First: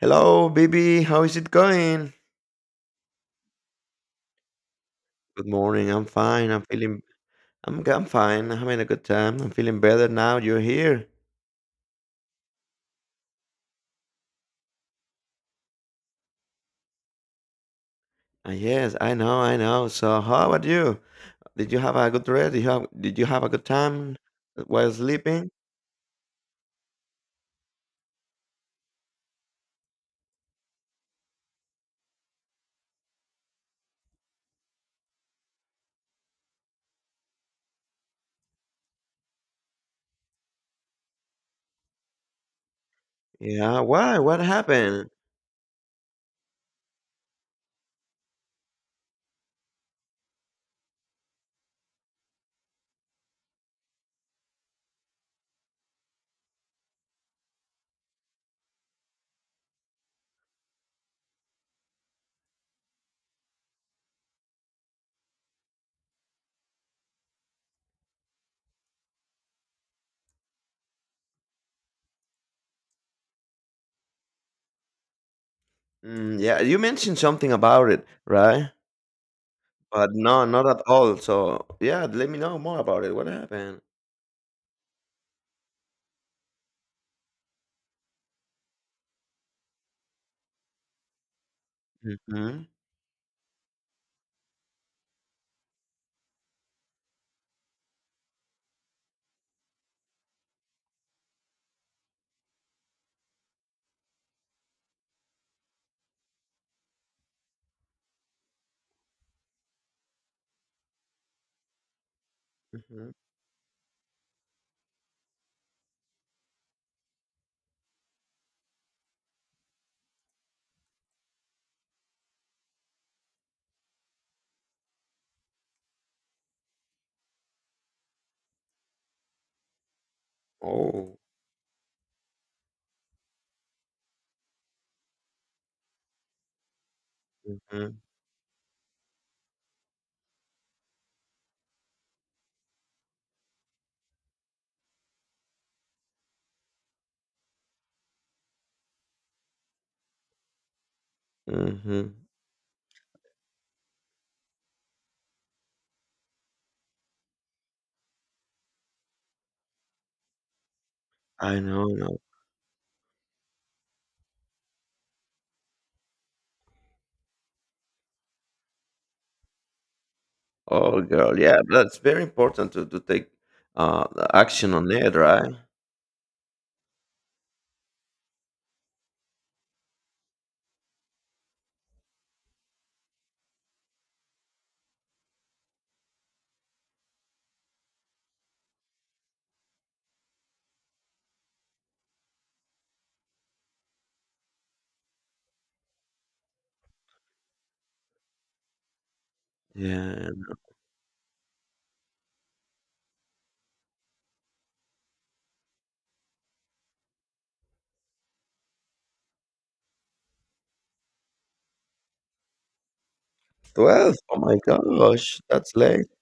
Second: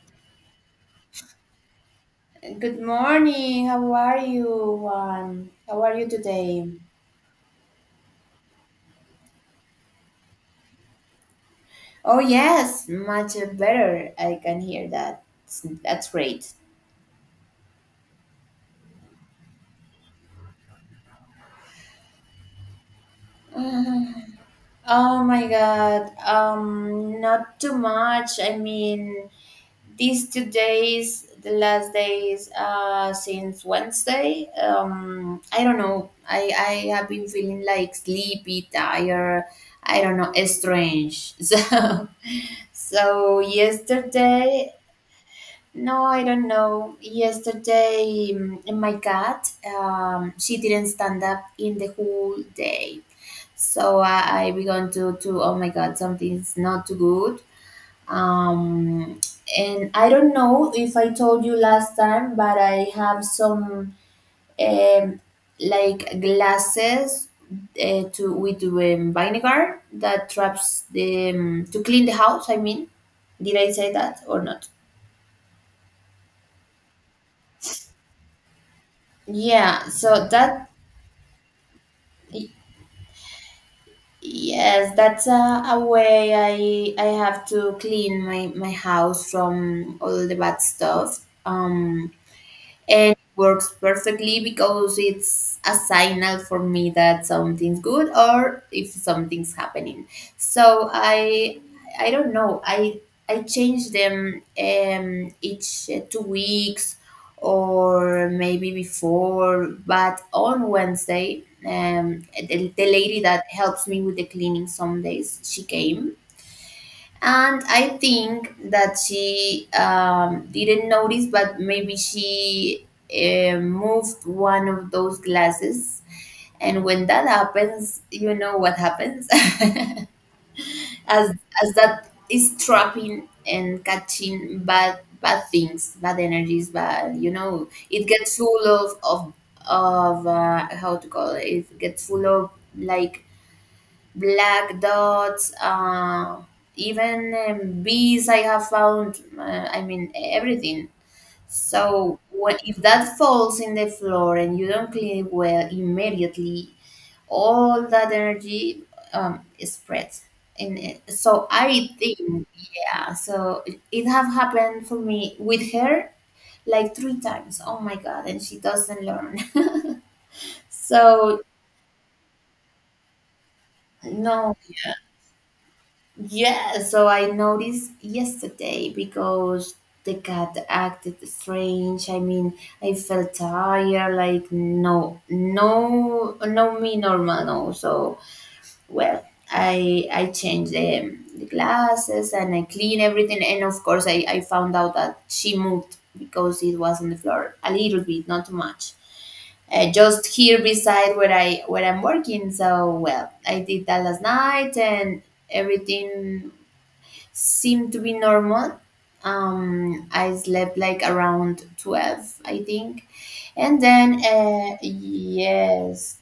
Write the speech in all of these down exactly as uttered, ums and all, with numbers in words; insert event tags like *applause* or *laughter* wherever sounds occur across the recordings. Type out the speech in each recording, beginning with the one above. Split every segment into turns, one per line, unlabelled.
Hello, baby. How is it going?
Good morning. How are you?
Good
Um, how
morning.
are
I'm
you
fine. I'm
today?
feeling. I'm. i I'm fine. I'm having a good time. I'm feeling better now. You're here.
Oh yes, much better. I can hear that. That's great.
Ah, yes, I know. I know. So, how about you? Did you have a good rest? Did you have, did you
*laughs*
have a good
*sighs*
time while
Oh my
sleeping?
God. Um, not too much. I mean, these two days, the last days, uh, since Wednesday. Um, I don't know. I I have been feeling like sleepy, tired. I don't know, strange. *laughs* So. So
Yeah. Why? What
yesterday...
happened?
No, I don't know. Yesterday, mm, my cat, um, she didn't stand up in the whole day. So I, I began to, to, oh my God, something's not too good. Um, and I don't know if I told you last time, but I have some um, like glasses uh, to, with um, vinegar that traps the, um, to clean the house, I mean. Did I say that or not?
Mm, yeah. You mentioned something about it, right?
Yeah,
But
so
no, not
that...
at all. So, yeah. Let me
Y-
know more about it. What happened?
Yes, that's a, a way I I have to clean my, my house from all the bad stuff. Um,
Mm-hmm.
and works perfectly because it's a signal for me that something's good or if something's happening. So i i don't know, i i change them um each uh, two weeks or maybe before. But on Wednesday, um the, the
Mm-hmm.
lady that helps me with the cleaning some days, she came, and I think that she um, didn't notice, but maybe she uh, moved one of those glasses. And when that happens, you know what happens. *laughs*
Oh.
as as that is trapping and catching bad bad things, bad energies, bad... you know,
Mm-hmm.
it gets full of... of of uh, how to call it. It gets full of, like, black dots, uh, even um, bees, I have found. Uh, I mean, everything.
Mm-hmm.
So when, if that falls in the floor and you don't clean it well immediately, all that energy um, spreads. And it- so
I know.
I
No.
think, yeah. So it, it have happened for me with her like three times. Oh my God! And she doesn't learn. *laughs*
Oh, girl,
So...
yeah, that's very important to, to take uh,
no.
action on it, right?
Yeah, so I noticed yesterday because the cat acted strange. I mean, I felt tired, like no, no, no, me normal, no. So, well, I I change the, the glasses and I clean everything, and of course I, I found out that she moved because it was on the floor a little bit, not too much, uh, just
Yeah.
here beside where I where I'm working. So, well, I did that last night, and everything seemed to be normal. Um, I slept like around twelve, I think, and
twelve.
then
Oh my
uh,
gosh, that's late.
yes.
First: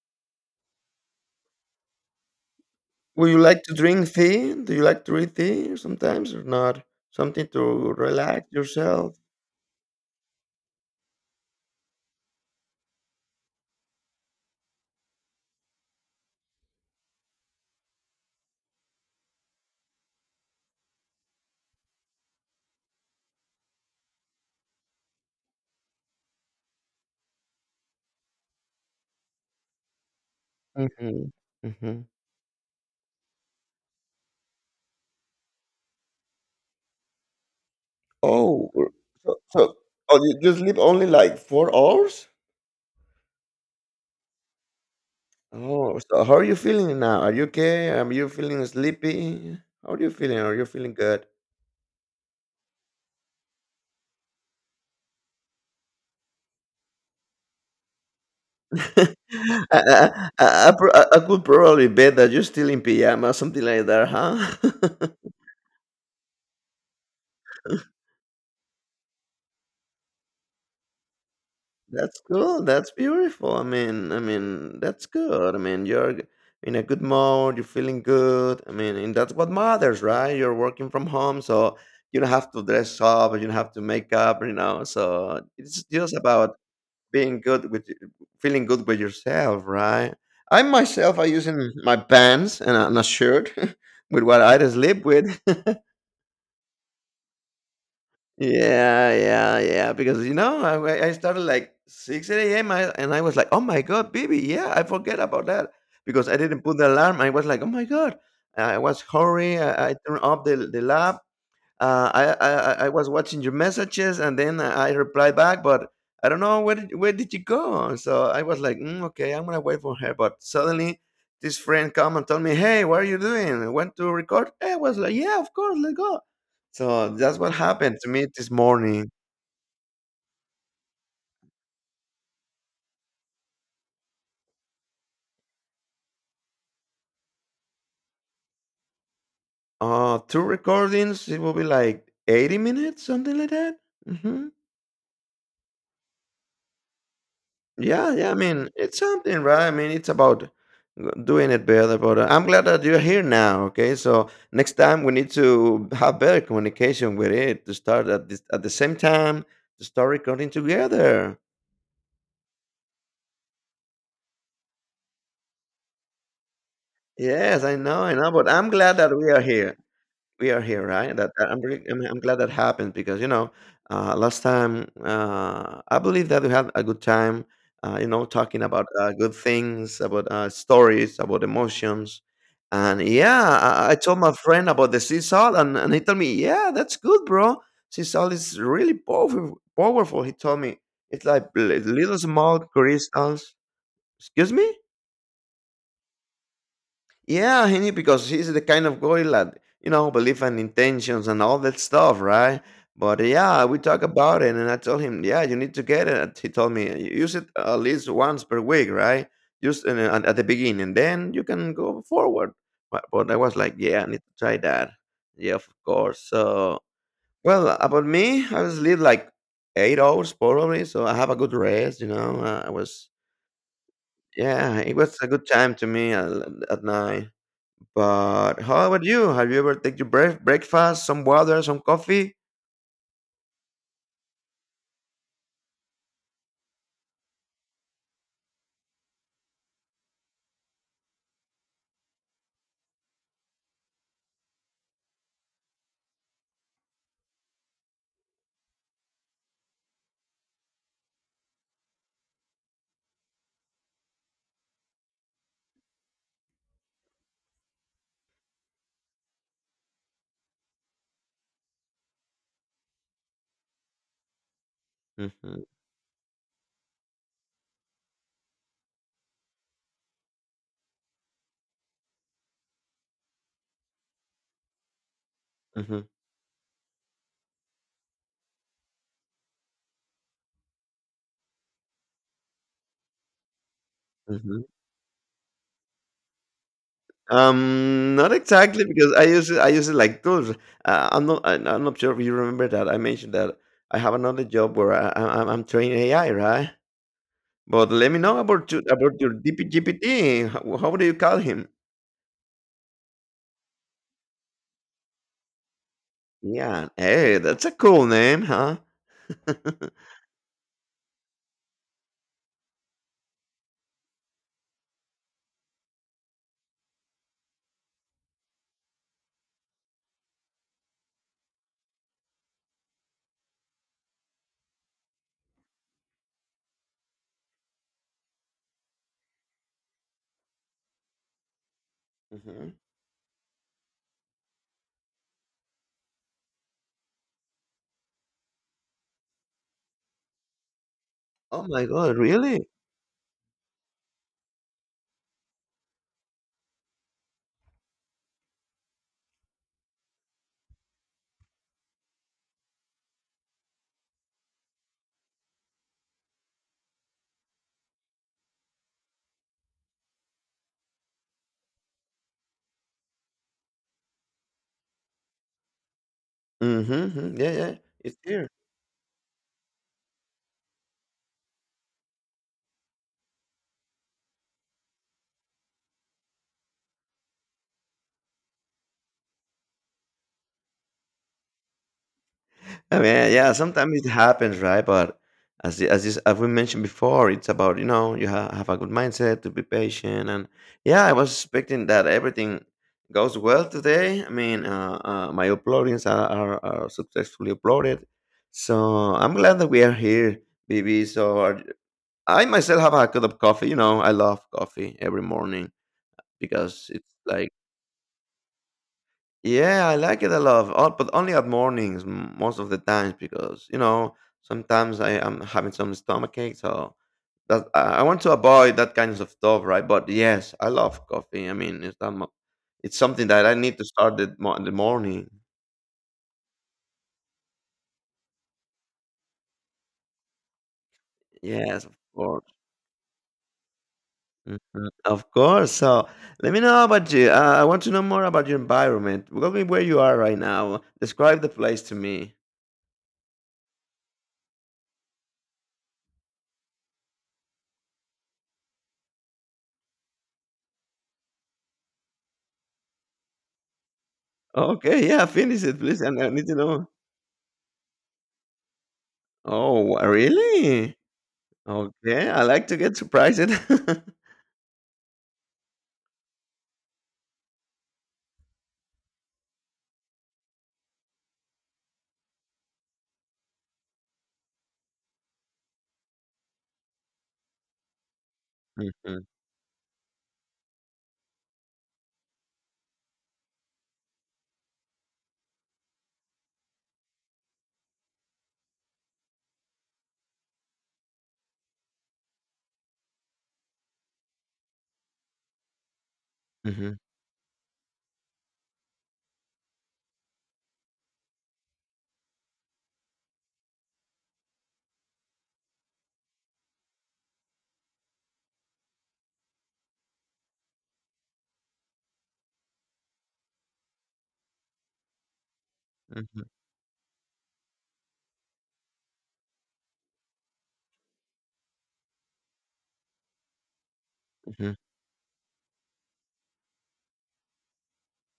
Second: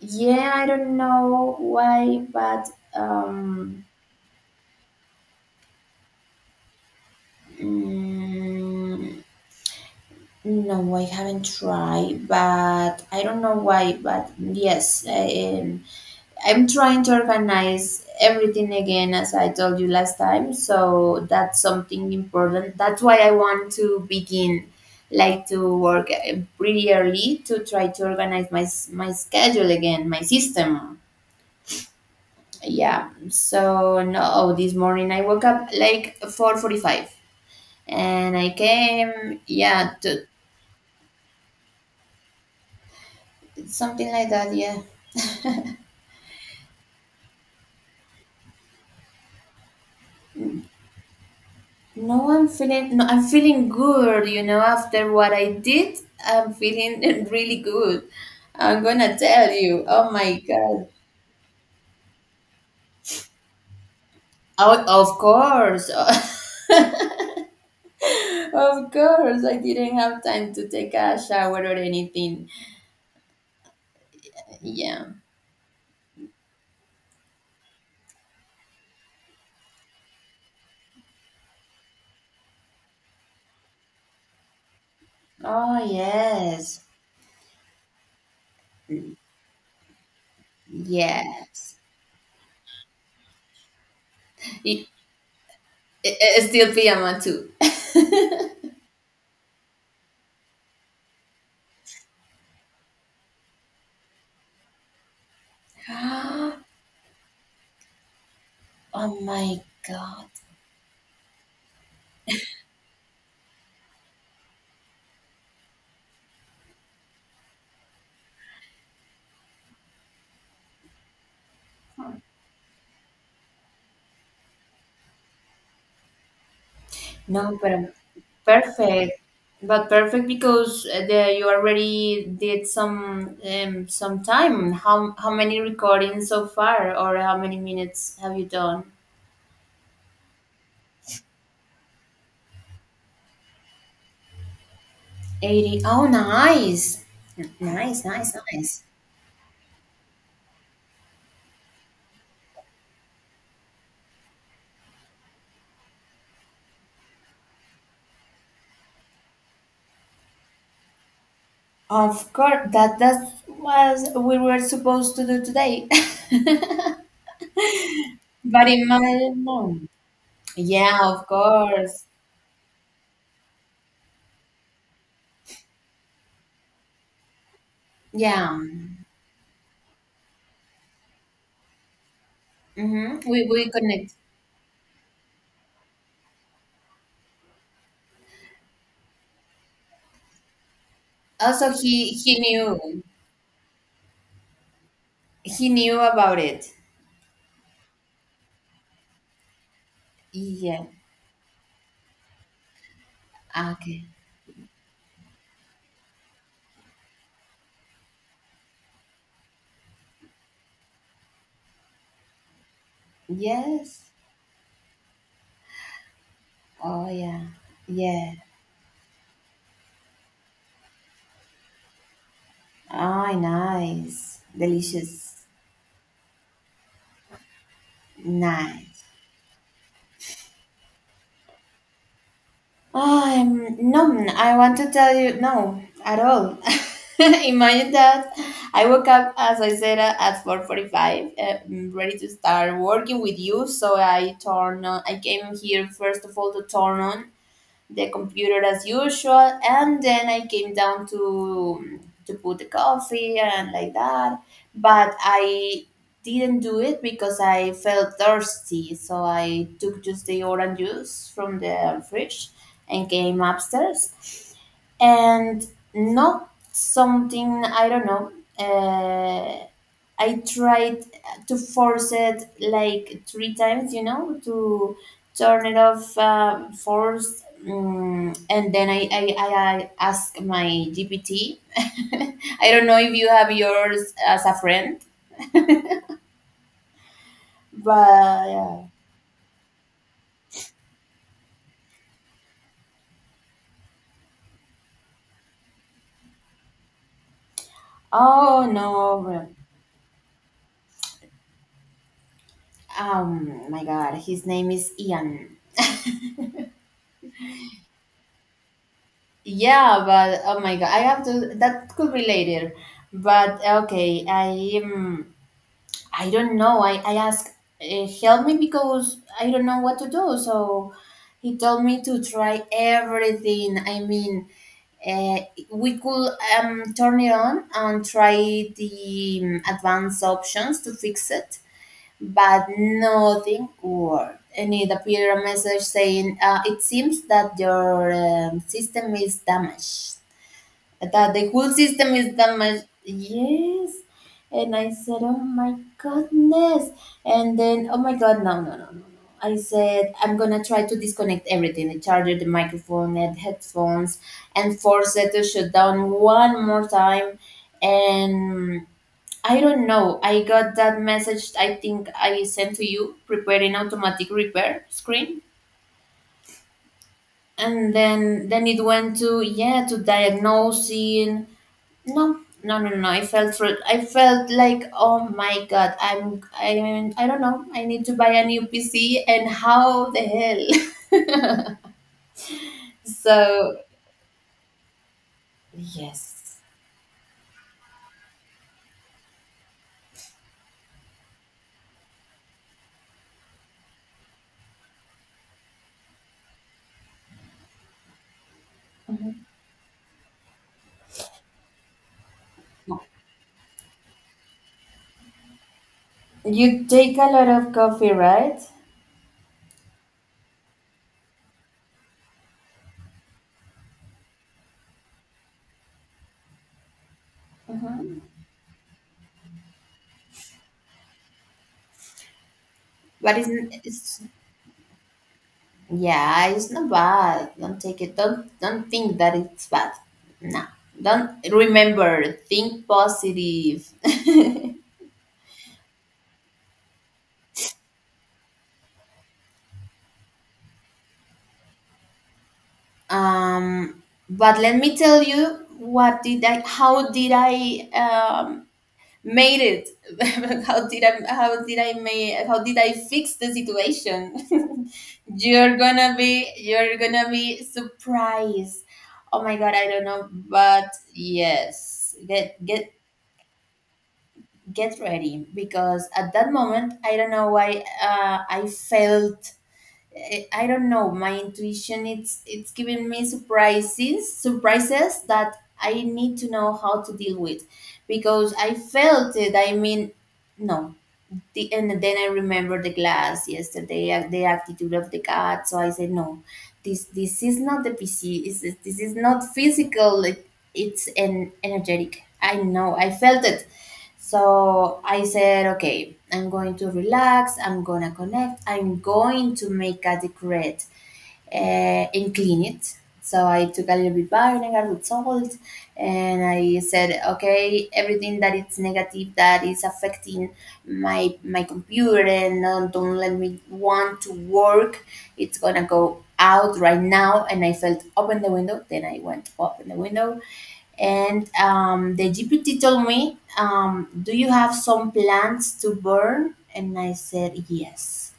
Yeah, I don't know why, but
Would you like to
um,
drink tea? Do you like to read tea sometimes or not? Something to relax yourself?
mm, no, I haven't tried. But I don't know why, but yes, I, um, I'm trying to organize everything again, as I told you last time. So that's something important. That's why I want to begin, like, to work uh, pretty early to try to organize my s- my schedule again, my system.
Mm-hmm. Mm-hmm.
Yeah. So, no, oh, this morning I woke up like four forty-five, and I
Oh, r- so,
came.
so
Yeah,
oh,
to...
you, you sleep only like four hours?
something like that. Yeah. *laughs*
Oh, so how are you feeling now? Are you okay? Are you feeling sleepy? How are you feeling? Are you feeling good?
No, I'm feeling... No, I'm feeling good. You know, after what I did, I'm feeling *laughs* really good. I'm gonna
*laughs*
tell
I,
you. Oh
I,
my
I, I,
God.
pro- I I could probably bet that you're still in pajama, something like that, huh?
Oh, of
*laughs*
course, *laughs* of course. I didn't have time to take a shower or
That's
anything.
cool. That's beautiful. I mean, I mean,
Yeah.
that's good. I mean, you're g- in a good mode. You're feeling good. I mean, and that's what matters, right? You're working from home, so you don't have to dress up. You don't have to make up. You know, so
Oh
it's just about
yes,
being good with y- feeling good with yourself, right? I myself, I using
yes.
my pants and a, and a shirt *laughs* with what I sleep with. *laughs*
I- I- still pajama too. *gasps* *laughs*
Yeah, yeah, yeah. Because you know, I, I started like six a m and I was like, "Oh my god, baby, yeah, I forget about that because I didn't put the alarm." I was like, "Oh my god!" I was
Oh
hurry.
my
I, I turned
God.
off the the lab, uh, I, I I I was watching your messages and then I reply back, but I don't know where did, where did you go? So I was like, mm, okay, I'm gonna wait for her. But suddenly, this friend come and told me, hey, what are you doing? I went to record? I was like, yeah, of course, let's go. So that's what
No, but um,
happened to me this morning.
perfect. But perfect because uh, the, you already did some um, some time. How how many recordings so far, or how many minutes have you done?
Uh, two recordings. It will be like eighty minutes, something like that. hmm
Eighty. Oh, nice, nice,
Yeah, yeah. I
nice,
mean,
nice.
it's something, right? I mean, it's about doing it better. But uh, I'm glad that you're here now. Okay, so next time we need to have better communication with it to start at this, at the same time to start recording together.
Of course, that that was... we were supposed to do today. *laughs*
Yes, I know, I know. But
But
I'm
in
glad that we
my
are here.
mom...
We are here,
Yeah,
right?
of
That that I'm really I'm
course.
I'm glad that happened because, you know, uh, last time, uh, I believe that we had a good time, uh, you know,
Yeah.
talking about, uh, good things, about, uh, stories, about emotions. And
Mm-hmm.
yeah,
We we
I I
connect.
told my friend about the sea salt and and he told me, "Yeah, that's good, bro. Sea salt is really powerful powerful." He told me, "It's like
Also,
li-
he
little
he
small
knew...
crystals." Excuse me?
He knew about it.
Yeah, he need- because he's the kind of guy that you know believe in
Yeah.
intentions and all that stuff, right? But yeah, we talk
Okay.
about it, and I told him, yeah, you need to get it. He told me use it at least once per week, right? Just in, at, at the beginning, then you can go forward. But, but I was like, yeah, I
Yes.
need to try that. Yeah, of course. So
Oh yeah.
well, about
Yeah.
me, I was sleep like eight hours probably, so I have a good rest. You know, uh, I was
Oh, nice.
yeah, it was a
Delicious.
good time to me at, at night. But how
Nice.
about you? Have you ever take your break breakfast, some water, some coffee?
Um. No, I want to tell you no at all. *laughs* Imagine that I woke up, as I said, uh, at four forty-five, uh, mm, ready to start working with you. So I turn on. I came here first of all to turn on the computer as usual, and then I came down to to put the coffee and like that. But I didn't do it because I felt thirsty, so I took just the orange juice from the fridge and came upstairs,
Mm-hmm,
and... not something. I don't know. uh, I tried to force it like three times, you know, to turn it
mm-hmm,
off, um, force. Um, and then I, I, I, I asked my G P T. *laughs* I don't know if you have yours as a
mm-hmm.
friend, but
Um, not
uh,
exactly because I use it. I use it like tools. Uh, I'm not. I, I'm not sure if you remember that I mentioned that I have another job where I, I, I'm I'm training A I, right? But let me know
oh
about you, about your
no,
D P. How, how do you call him?
um, my God, his name is Ian.
Yeah. Hey, that's a cool name, huh? *laughs*
Yeah, but oh my God, I have to... That could be later, but okay. I am... I don't know. I, I asked, uh, help me because I don't know what to do. So he told me to try everything. I mean, uh, we could um, turn it on and try the um, advanced options to fix it, but
hmm
nothing worked. And it appeared a message saying, uh, it seems that your um, system is damaged, that the
Oh
whole
my
system
god,
is
really?
damaged. Yes. And I said, oh my goodness. And then, oh my God, no, no, no, no, no. I said, I'm going to try to disconnect everything: the charger, the microphone, and headphones, and force it to shut down one more time. And I don't know. I got that message, I think I sent to you: preparing automatic repair screen.
Mm-hmm, mm-hmm. Yeah, yeah.
And
It's
then,
here.
then it went to... yeah, to diagnosing. No, no, no, no. I felt re- I felt like, oh my God, I'm I mean, I don't know. I need to buy a new P C, and how the hell?
I
*laughs*
mean, yeah,
So
sometimes it happens, right? But as y- as is, as we
yes.
mentioned before, it's about you know you ha- have a good mindset to be patient, and yeah, I was expecting that everything goes well today. I mean, uh, uh, my uploadings are, are are successfully uploaded, so I'm
Mhm.
glad that we are here, B B. So are- I myself have a cup of coffee. You know, I love coffee every morning
You
because it's
take a lot
like
of coffee, right?
yeah, I like it a lot, o- but only at mornings m- most of the times because you know sometimes I am having some stomach ache, so that I I want to avoid that kinds of stuff, right? But yes, I love coffee. I mean, it's that mo- it's something
But
that
it's,
I need to start
it's
the, mo- the morning.
yeah, it's not bad. Don't take it. Don't don't think that it's bad. No, don't
Yes, of
remember.
course,
Think positive. *laughs*
mhm, of course. So let me know about you. Uh, I want to know more about your environment. Tell me where you are right now. Describe the place to me.
um, but let me tell you what did I how did I um made it. *laughs* How did i how did i make how did I fix the situation?
Okay, yeah,
*laughs*
finish
You're
it, please.
gonna
And I need
be
to know.
you're gonna be surprised. Oh my God,
Oh,
I
wha-
don't know, but
really?
yes.
Okay, I
Get
like to
get
get surprised. *laughs*
get ready, because at that moment I don't know why. uh, I felt... I I don't know. My intuition, it's it's giving me surprises, surprises that I need to know how to deal with, because I
Mhm,
felt it, I mean. No, the, and then I remember the glass yesterday, uh, the attitude of the cat. So I said, no, this this is not the P C. This is this is not physical. It, it's an energetic. I know. I felt it. So I said, okay, I'm going to
mhm,
relax. I'm gonna connect. I'm going to make a decree uh, and clean it. So I took a little bit vinegar with salt, and I said, okay, everything that is negative, that is affecting my my computer and not... don't let me want to work... it's gonna go
mhm,
out right now. And I felt, open the window. Then I went, open the window, and um, the G P T told me, um, "Do you
mhm.
have some plants to burn?" And I said, "Yes."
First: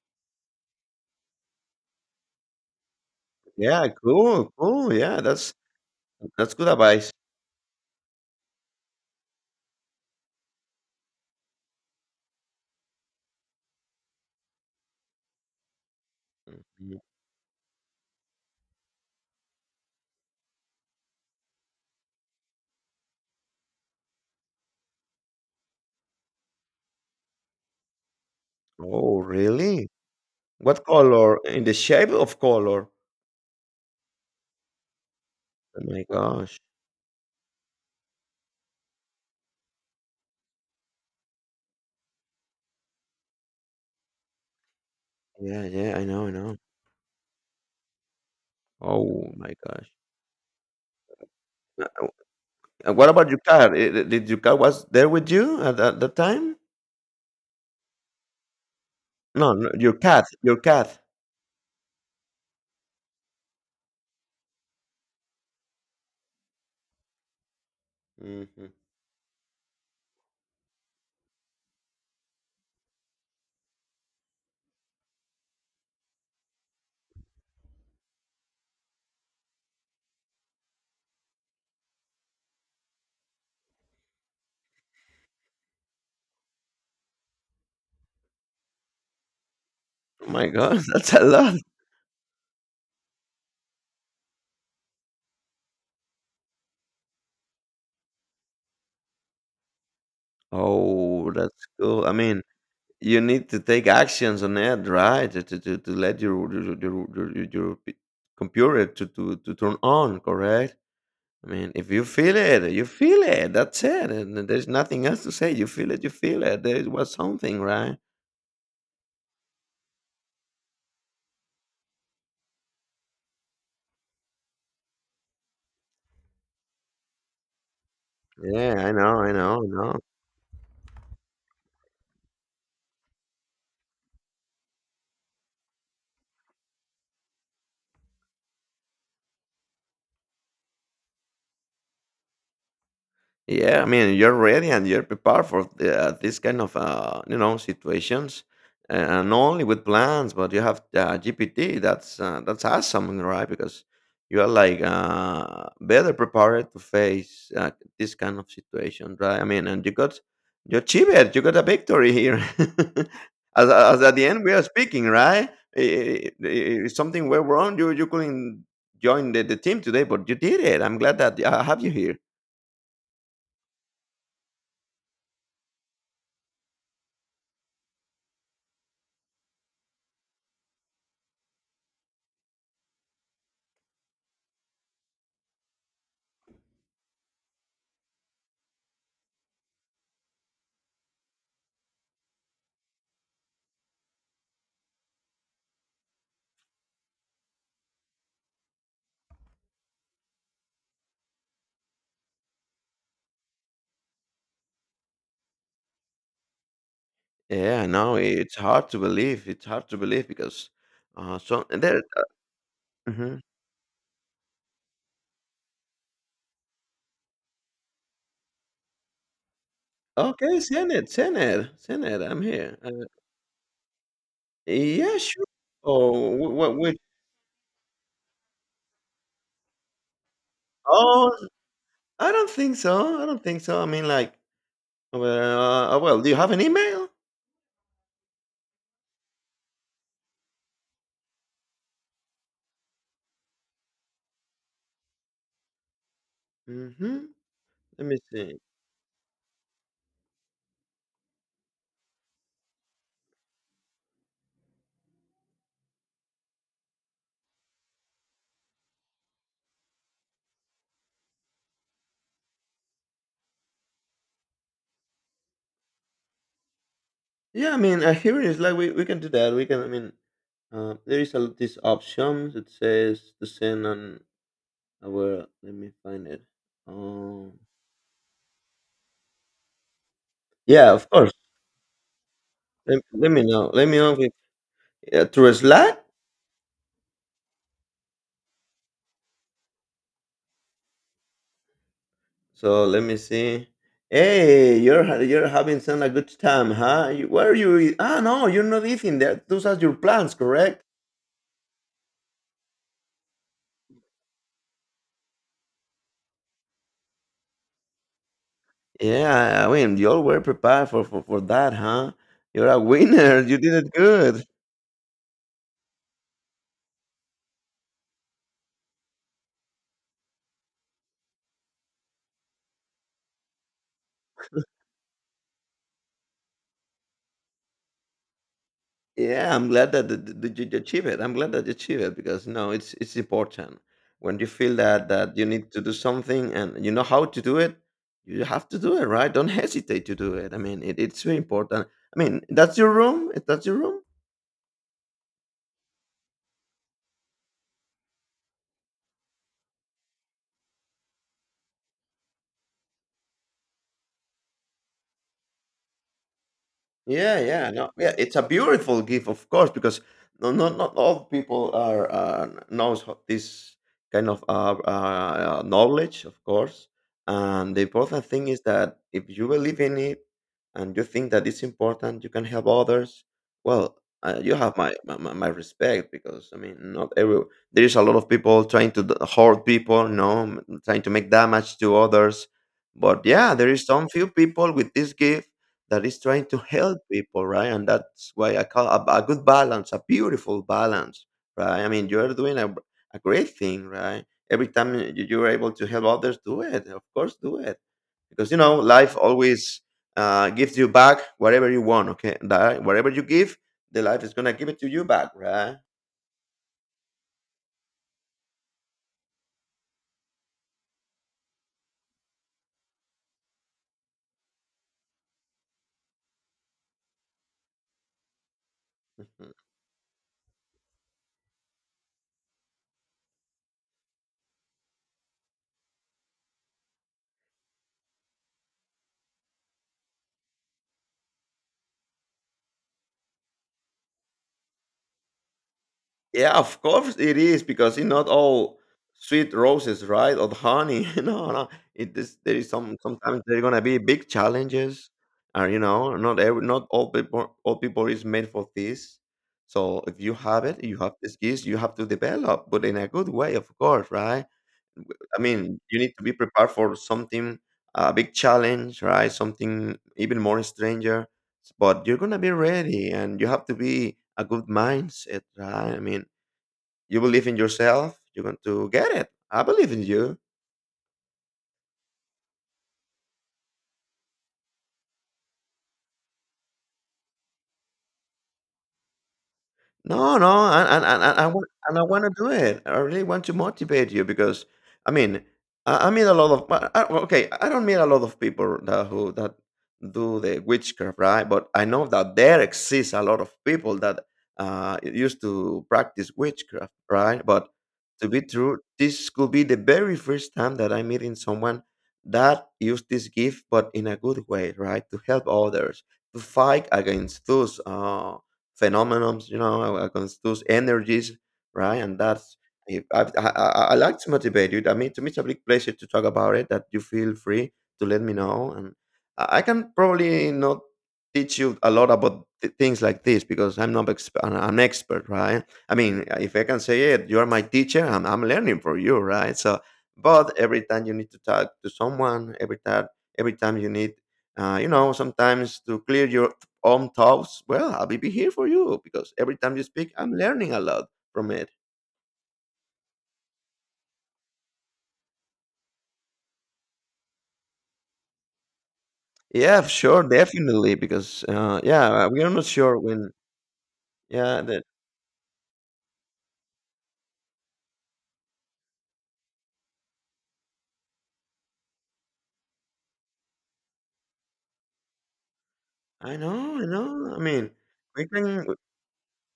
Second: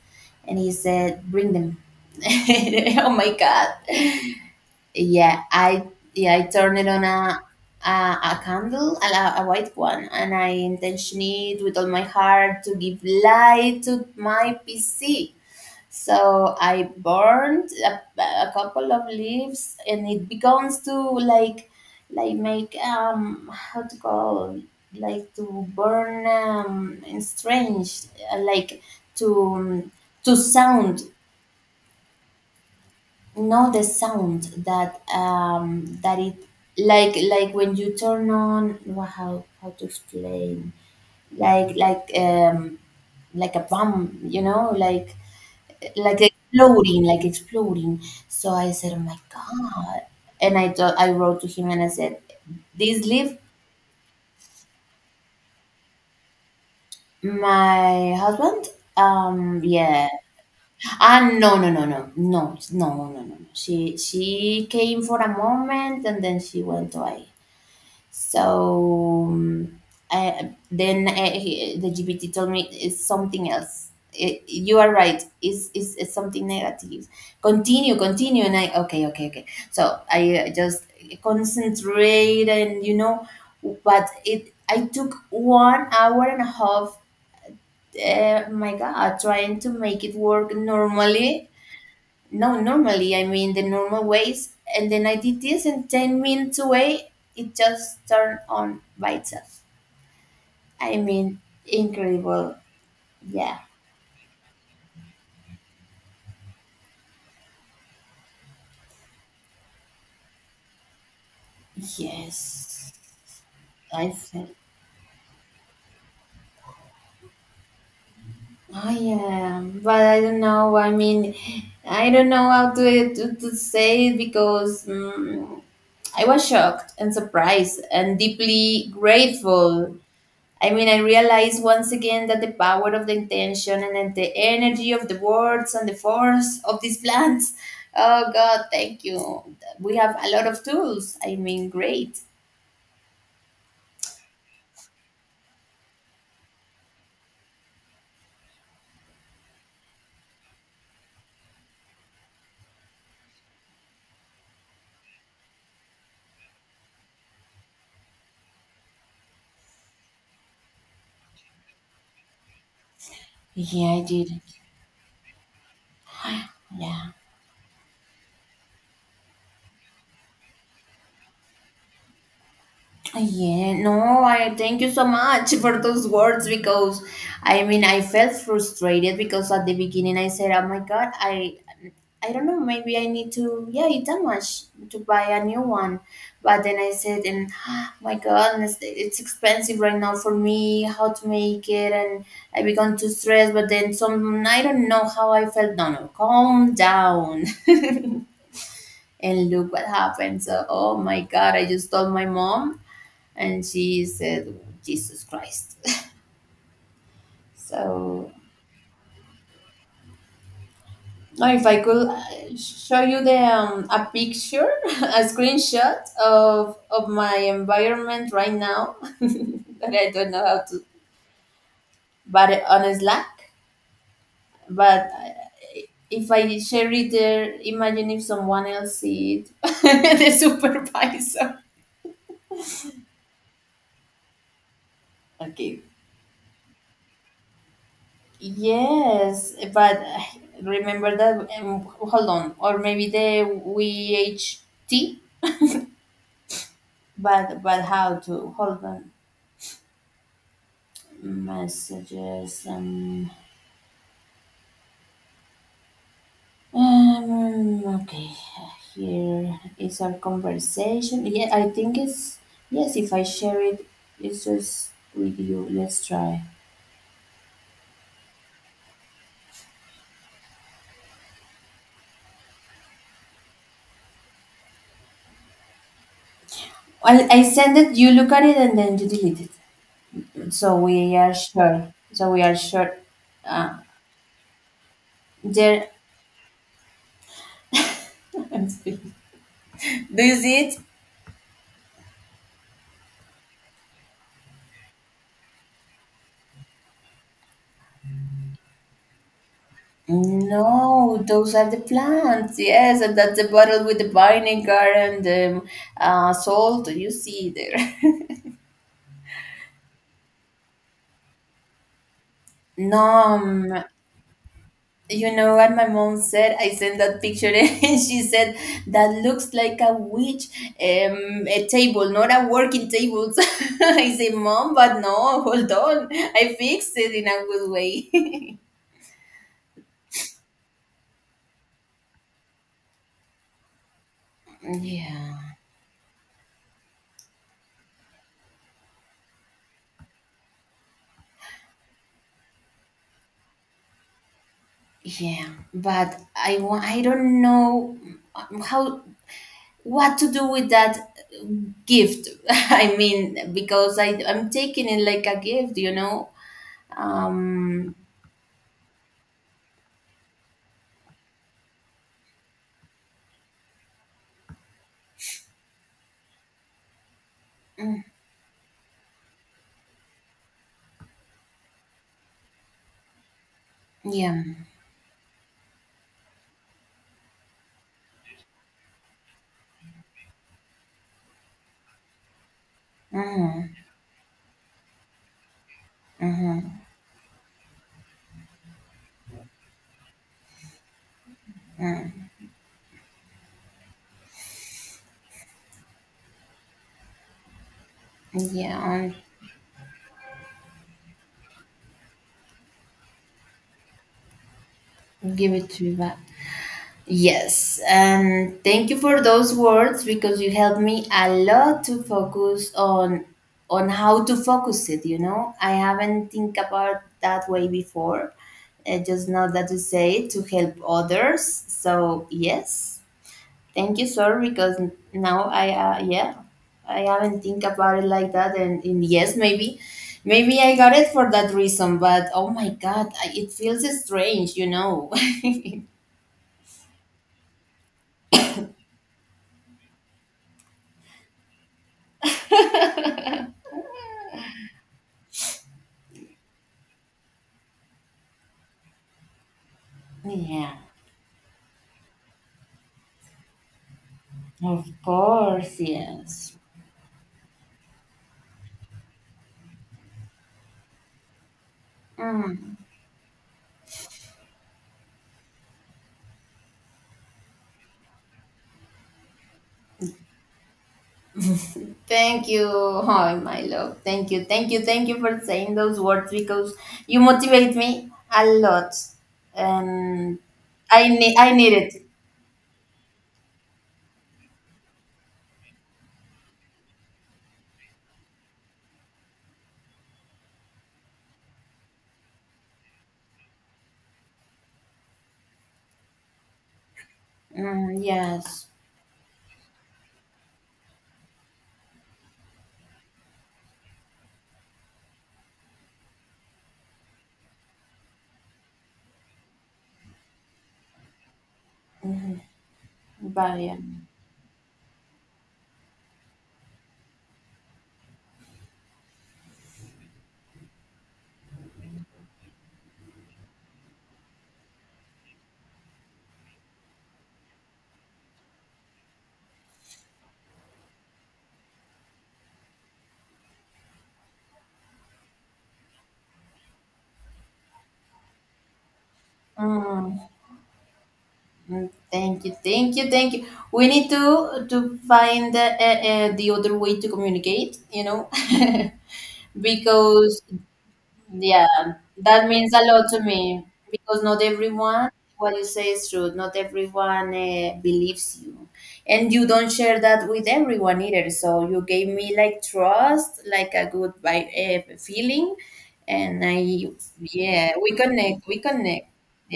And he said, "Bring them." *laughs* Oh my God.
Yeah, cool, cool, yeah,
Yeah,
that's
I yeah, I
that's good
turned it on,
advice.
a a, a candle, a, a white one, and I intentioned it with all my heart to give light to my P C. So I
Mhm.
burned a, a couple of leaves, and it begins to, like, like make... um how to call... like to burn um in strange, uh, like
Oh, really?
to... to
What
sound...
color? In the shape of color?
know the sound that um
Oh my
that it...
gosh.
like like when you turn on, wha- how how to explain... like like um like a bomb, you know, like...
Yeah, yeah, I
like
know, I know.
exploding, like exploding. So I said, "Oh my
Oh my gosh.
God!" And I told, I wrote to him and
Uh,
I said,
And
"This
what about
leave
your cat? I- I- Did your cat was there with you at that, that time?
my husband."
No,
Um,
no, your
yeah.
cat, your cat.
Ah, no, no, no, no, no, no, no, no, no. She she came for a moment and then she went away.
Mhm.
So um, I, then uh, he, the G P T told me it's something else. It, you are right. It's, it's, it's something negative. Continue, continue, and I... okay, okay, okay. So I uh, just concentrate, and you know, but it... I took one hour and a half. Uh, my God, trying to make it
Oh my
work
gosh, *laughs* that's a
normally.
lot.
No, normally, I mean, the normal ways, and then I did this, and ten minutes away, it just turned on by itself. I
Oh,
mean,
that's cool. I mean,
incredible.
you need
Yeah.
to take actions on it, right? To, to, to, to let your your, your, your, your your p- computer to, to, to turn on, correct? I mean, if you feel it, you
Yes.
feel it. That's it.
I
And
felt...
there's nothing else to say. You feel it, you feel it. There was something, right?
Oh, yeah. But I don't know. I mean, I don't know how to, to, to say it because mm I was shocked and surprised and
Yeah,
deeply
I know, I know, I
grateful.
know.
I mean, I realize once again, that the power of the intention, and then the energy of the words, and the force of these plants. Oh God, thank you. We have a lot of tools. I mean, great.
Yeah, I mean, you're ready and you're prepared for the, uh, this kind of uh, you know situations, uh, not only with plans, but you have uh, G P T. That's uh, that's awesome, right? Because you are like uh, better prepared to face uh, this kind of situation, right? I mean, and you got you achieve it. You got a victory here. *laughs* as,
Yeah,
as
I
at the
did.
end we are speaking, right? I- I- I- If
Yeah.
something went wrong, you you couldn't join the, the team today, but you did it. I'm glad that I have you here.
Yeah. No, I thank you so much for those words because I mean I felt frustrated because at the beginning I said, Oh my God, I I don't know, maybe I need to, yeah, it's that much to buy a new one. But then I said, and *gasps* my goodness, it's expensive right now for me, how to make it. And I began to stress, but then some, I don't know how I felt. No, no, calm down. *laughs* And look what happened. So, oh my God, I just told my mom, and she said, Jesus Christ. *laughs*
Yeah, no,
So
it's hard to believe. It's hard to believe because uh,
or if
so
I
and there.
could uh,
Uh,
show you the
mhm.
um, a picture, *laughs* a screenshot of of my environment right now, *laughs* that I don't know
Okay,
how to,
send it, send it, send it. I'm
but
here.
on
Uh,
Slack. But
yeah,
uh,
sure. Oh,
If I
what?
share
Which?
it there, imagine if someone else see it, *laughs* the
Oh,
supervisor.
I don't think so. I don't think so. I mean, like,
Okay.
well, uh, well, do you have an email?
Yes, but uh, remember that. Um, hold on, or maybe the V H T.
Mm-hmm.
But but
Let
how
me
to
see.
hold on messages and Um, okay, here is our conversation. Yeah, I think it's yes. If I share it, it's just with you. Let's try.
Yeah, I mean, uh, here it is. Like, we, we can do that. We can. I mean, uh, there is a, this option that says to send on our. Let me find it.
I I
Um.
send it. You look at it and then you delete it. So
Yeah, of
we
course.
are sure. So we are sure.
Let let me know.
Uh,
Let me know if uh, through
there.
Slack.
*laughs* I'm speaking. Do you see it?
So let me see. Hey, you're ha- you're having some a good time, huh? You, where are you? Eat- Ah, no, you're not eating that. Those are your plans, correct?
No, those are the plants. Yes, and that's the bottle with the vinegar and the uh, salt. You see there. *laughs*
Yeah, I mean, you all were prepared for, for, for that, huh? You're a
No,
winner. You
um,
did it good.
You know what my mom said? I sent that picture *laughs* and she said, that looks like a witch, um, a table, not a working table. *laughs* I say, Mom, but no, hold on. I fixed it in a good way.
Yeah, I'm glad that the, the, you achieve it. I'm glad that you achieve it because no, it's it's important. When you
*laughs*
feel that that you
Yeah,
need to do something and you know how to do it, you have to do it, right? Don't hesitate to do it. I mean, it, it's very important. I mean, that's your room. If that's your room,
yeah. But I, wa- I don't know how what to do with that gift. *laughs* I mean, because I, I'm taking it like a gift, you know?
yeah, yeah, no,
Um,
yeah. It's a beautiful gift, of course, because no, not not all people are uh, knows ho- this kind of uh, uh, knowledge, of course. And the important thing is that if you believe in it and you think that it's important, you can help others. Well, uh,
yeah.
you have my, my my my respect because I mean, not every there is a lot of people trying to d- hoard people, no, m- trying to make damage to others. But yeah, there
Mm,
is some few people with this gift that is trying to help people, right? And that's why I call a, a good balance, a beautiful balance, right? I mean, you're doing a, a great thing, right? Every time you, you're able to help others, do it. Of course, do it. Because, you know,
yeah.
life always uh, gives you back whatever you want, okay? That, whatever you give, the life is going to give it to you back,
Give it
right?
to me back. Yes, and thank you for those words because you helped me a lot to focus on on how to focus it. You know, I haven't think about that way before. I just know
*laughs*
that you say it to help others. So yes, thank you, sir, because now I uh, yeah I haven't think about it like that. And, and yes, maybe maybe I got it for that reason. But oh my God, I- it feels strange, you know. *laughs*
Yeah, of course it is because it's not all sweet roses, right? Or the honey. *laughs* No, no. It is, there is some sometimes there are gonna be big challenges, or you know, not every, not all people all people is made for this. So if you have
Yeah,
it, you have the skills, you have to develop, but in a good way, of course, right?
of
I
course,
mean, you need to be
yes.
prepared for something a big challenge, right? Something even more stranger, but you're gonna be
Mm.
ready, and you have to be a good mindset, right? I mean you believe in yourself, you're going to get it. I believe in you.
Thank you, oh, my love. Thank you, thank you, thank you for saying those words because you motivate me a lot,
No,
and
no, and and
I
and
need
and I
I
want
need it.
and I wanna do it. I really want to motivate you because, I mean, I I meet a lot of, but I, well, okay, I don't meet a lot of people that who that do the witchcraft, right? But I know that there exists a lot of people that, uh, used to practice witchcraft, right? But
Mm,
to be
yes,
true, this could be the very first time that I'm meeting someone that used this gift, but in a good way, right? To help others, to fight against those, uh phenomenons, you know, uh, those energies, right? And that's if I, I, I
bye.
I like to motivate you. I mean, to me, it's a big pleasure to talk about it. That you feel free to let me know, and I I can probably not teach you a lot about th- things like this because I'm not ex- an an expert, right? I mean, if I can say it, you are my teacher. I'm, I'm learning from you, right? So, but every time you need to talk to someone, every time, every time you need, uh, you know, sometimes to clear your own thoughts, well, I'll be here for you because every time you speak,
Mm,
I'm learning a lot from it.
mm, thank you, thank you, thank you. We need to to find uh, uh, the other way to communicate, you know. *laughs*
Yeah, sure,
Because
definitely. Because
yeah,
uh, yeah, uh,
that
we are not
means a
sure
lot to
when.
me because not
Yeah, that
everyone, what you say is true. Not everyone uh, believes you, and you don't share that with everyone either. So you gave me like trust, like a good vibe, uh, feeling,
I
and I,
know, I know. I mean,
yeah, we
we
connect, we
can.
connect.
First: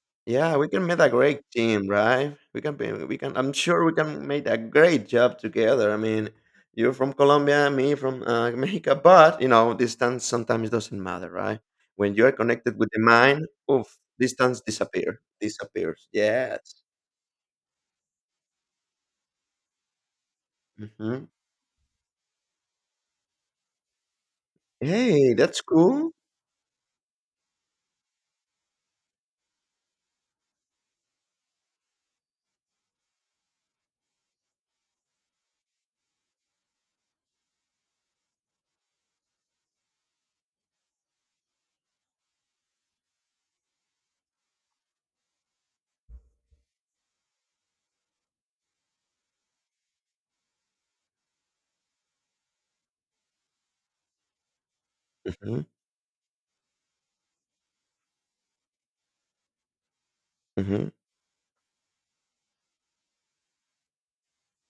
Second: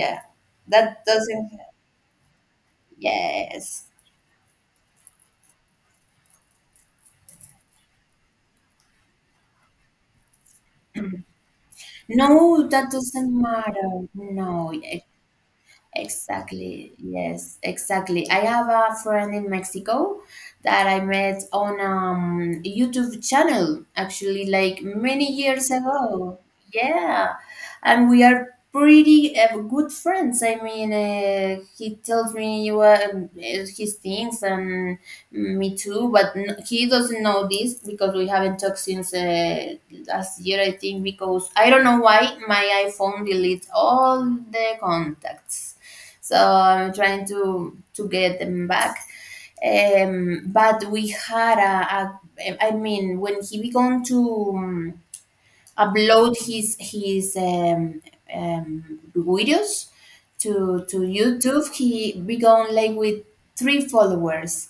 Yeah,
Yeah, we can make
that
a great
doesn't.
team, right? We can. be- We can. I'm sure
Yes.
we can make a great job together. I mean, you're from Colombia, me from uh, *laughs* Mexico, but you know, distance sometimes doesn't matter, right? When you are
No,
connected with
that
the
doesn't
mind, oof,
matter.
distance
No,
disappear, disappears. Yes.
exactly. Yes, exactly. I have a friend in Mexico that I
Mhm.
met on um YouTube channel actually like many
Hey, that's
years
cool.
ago. Yeah. And we are pretty uh, good friends. I mean, uh, he tells me what his things and me too, but n he doesn't know this because we haven't talked since uh, last year, I think, because I don't know why my iPhone deletes all the contacts so I'm trying to to get them back. Um, but we had a, a I mean, when he began to um,
Mhm,
upload his his um, um, videos to
mhm,
to YouTube, he began like with three followers.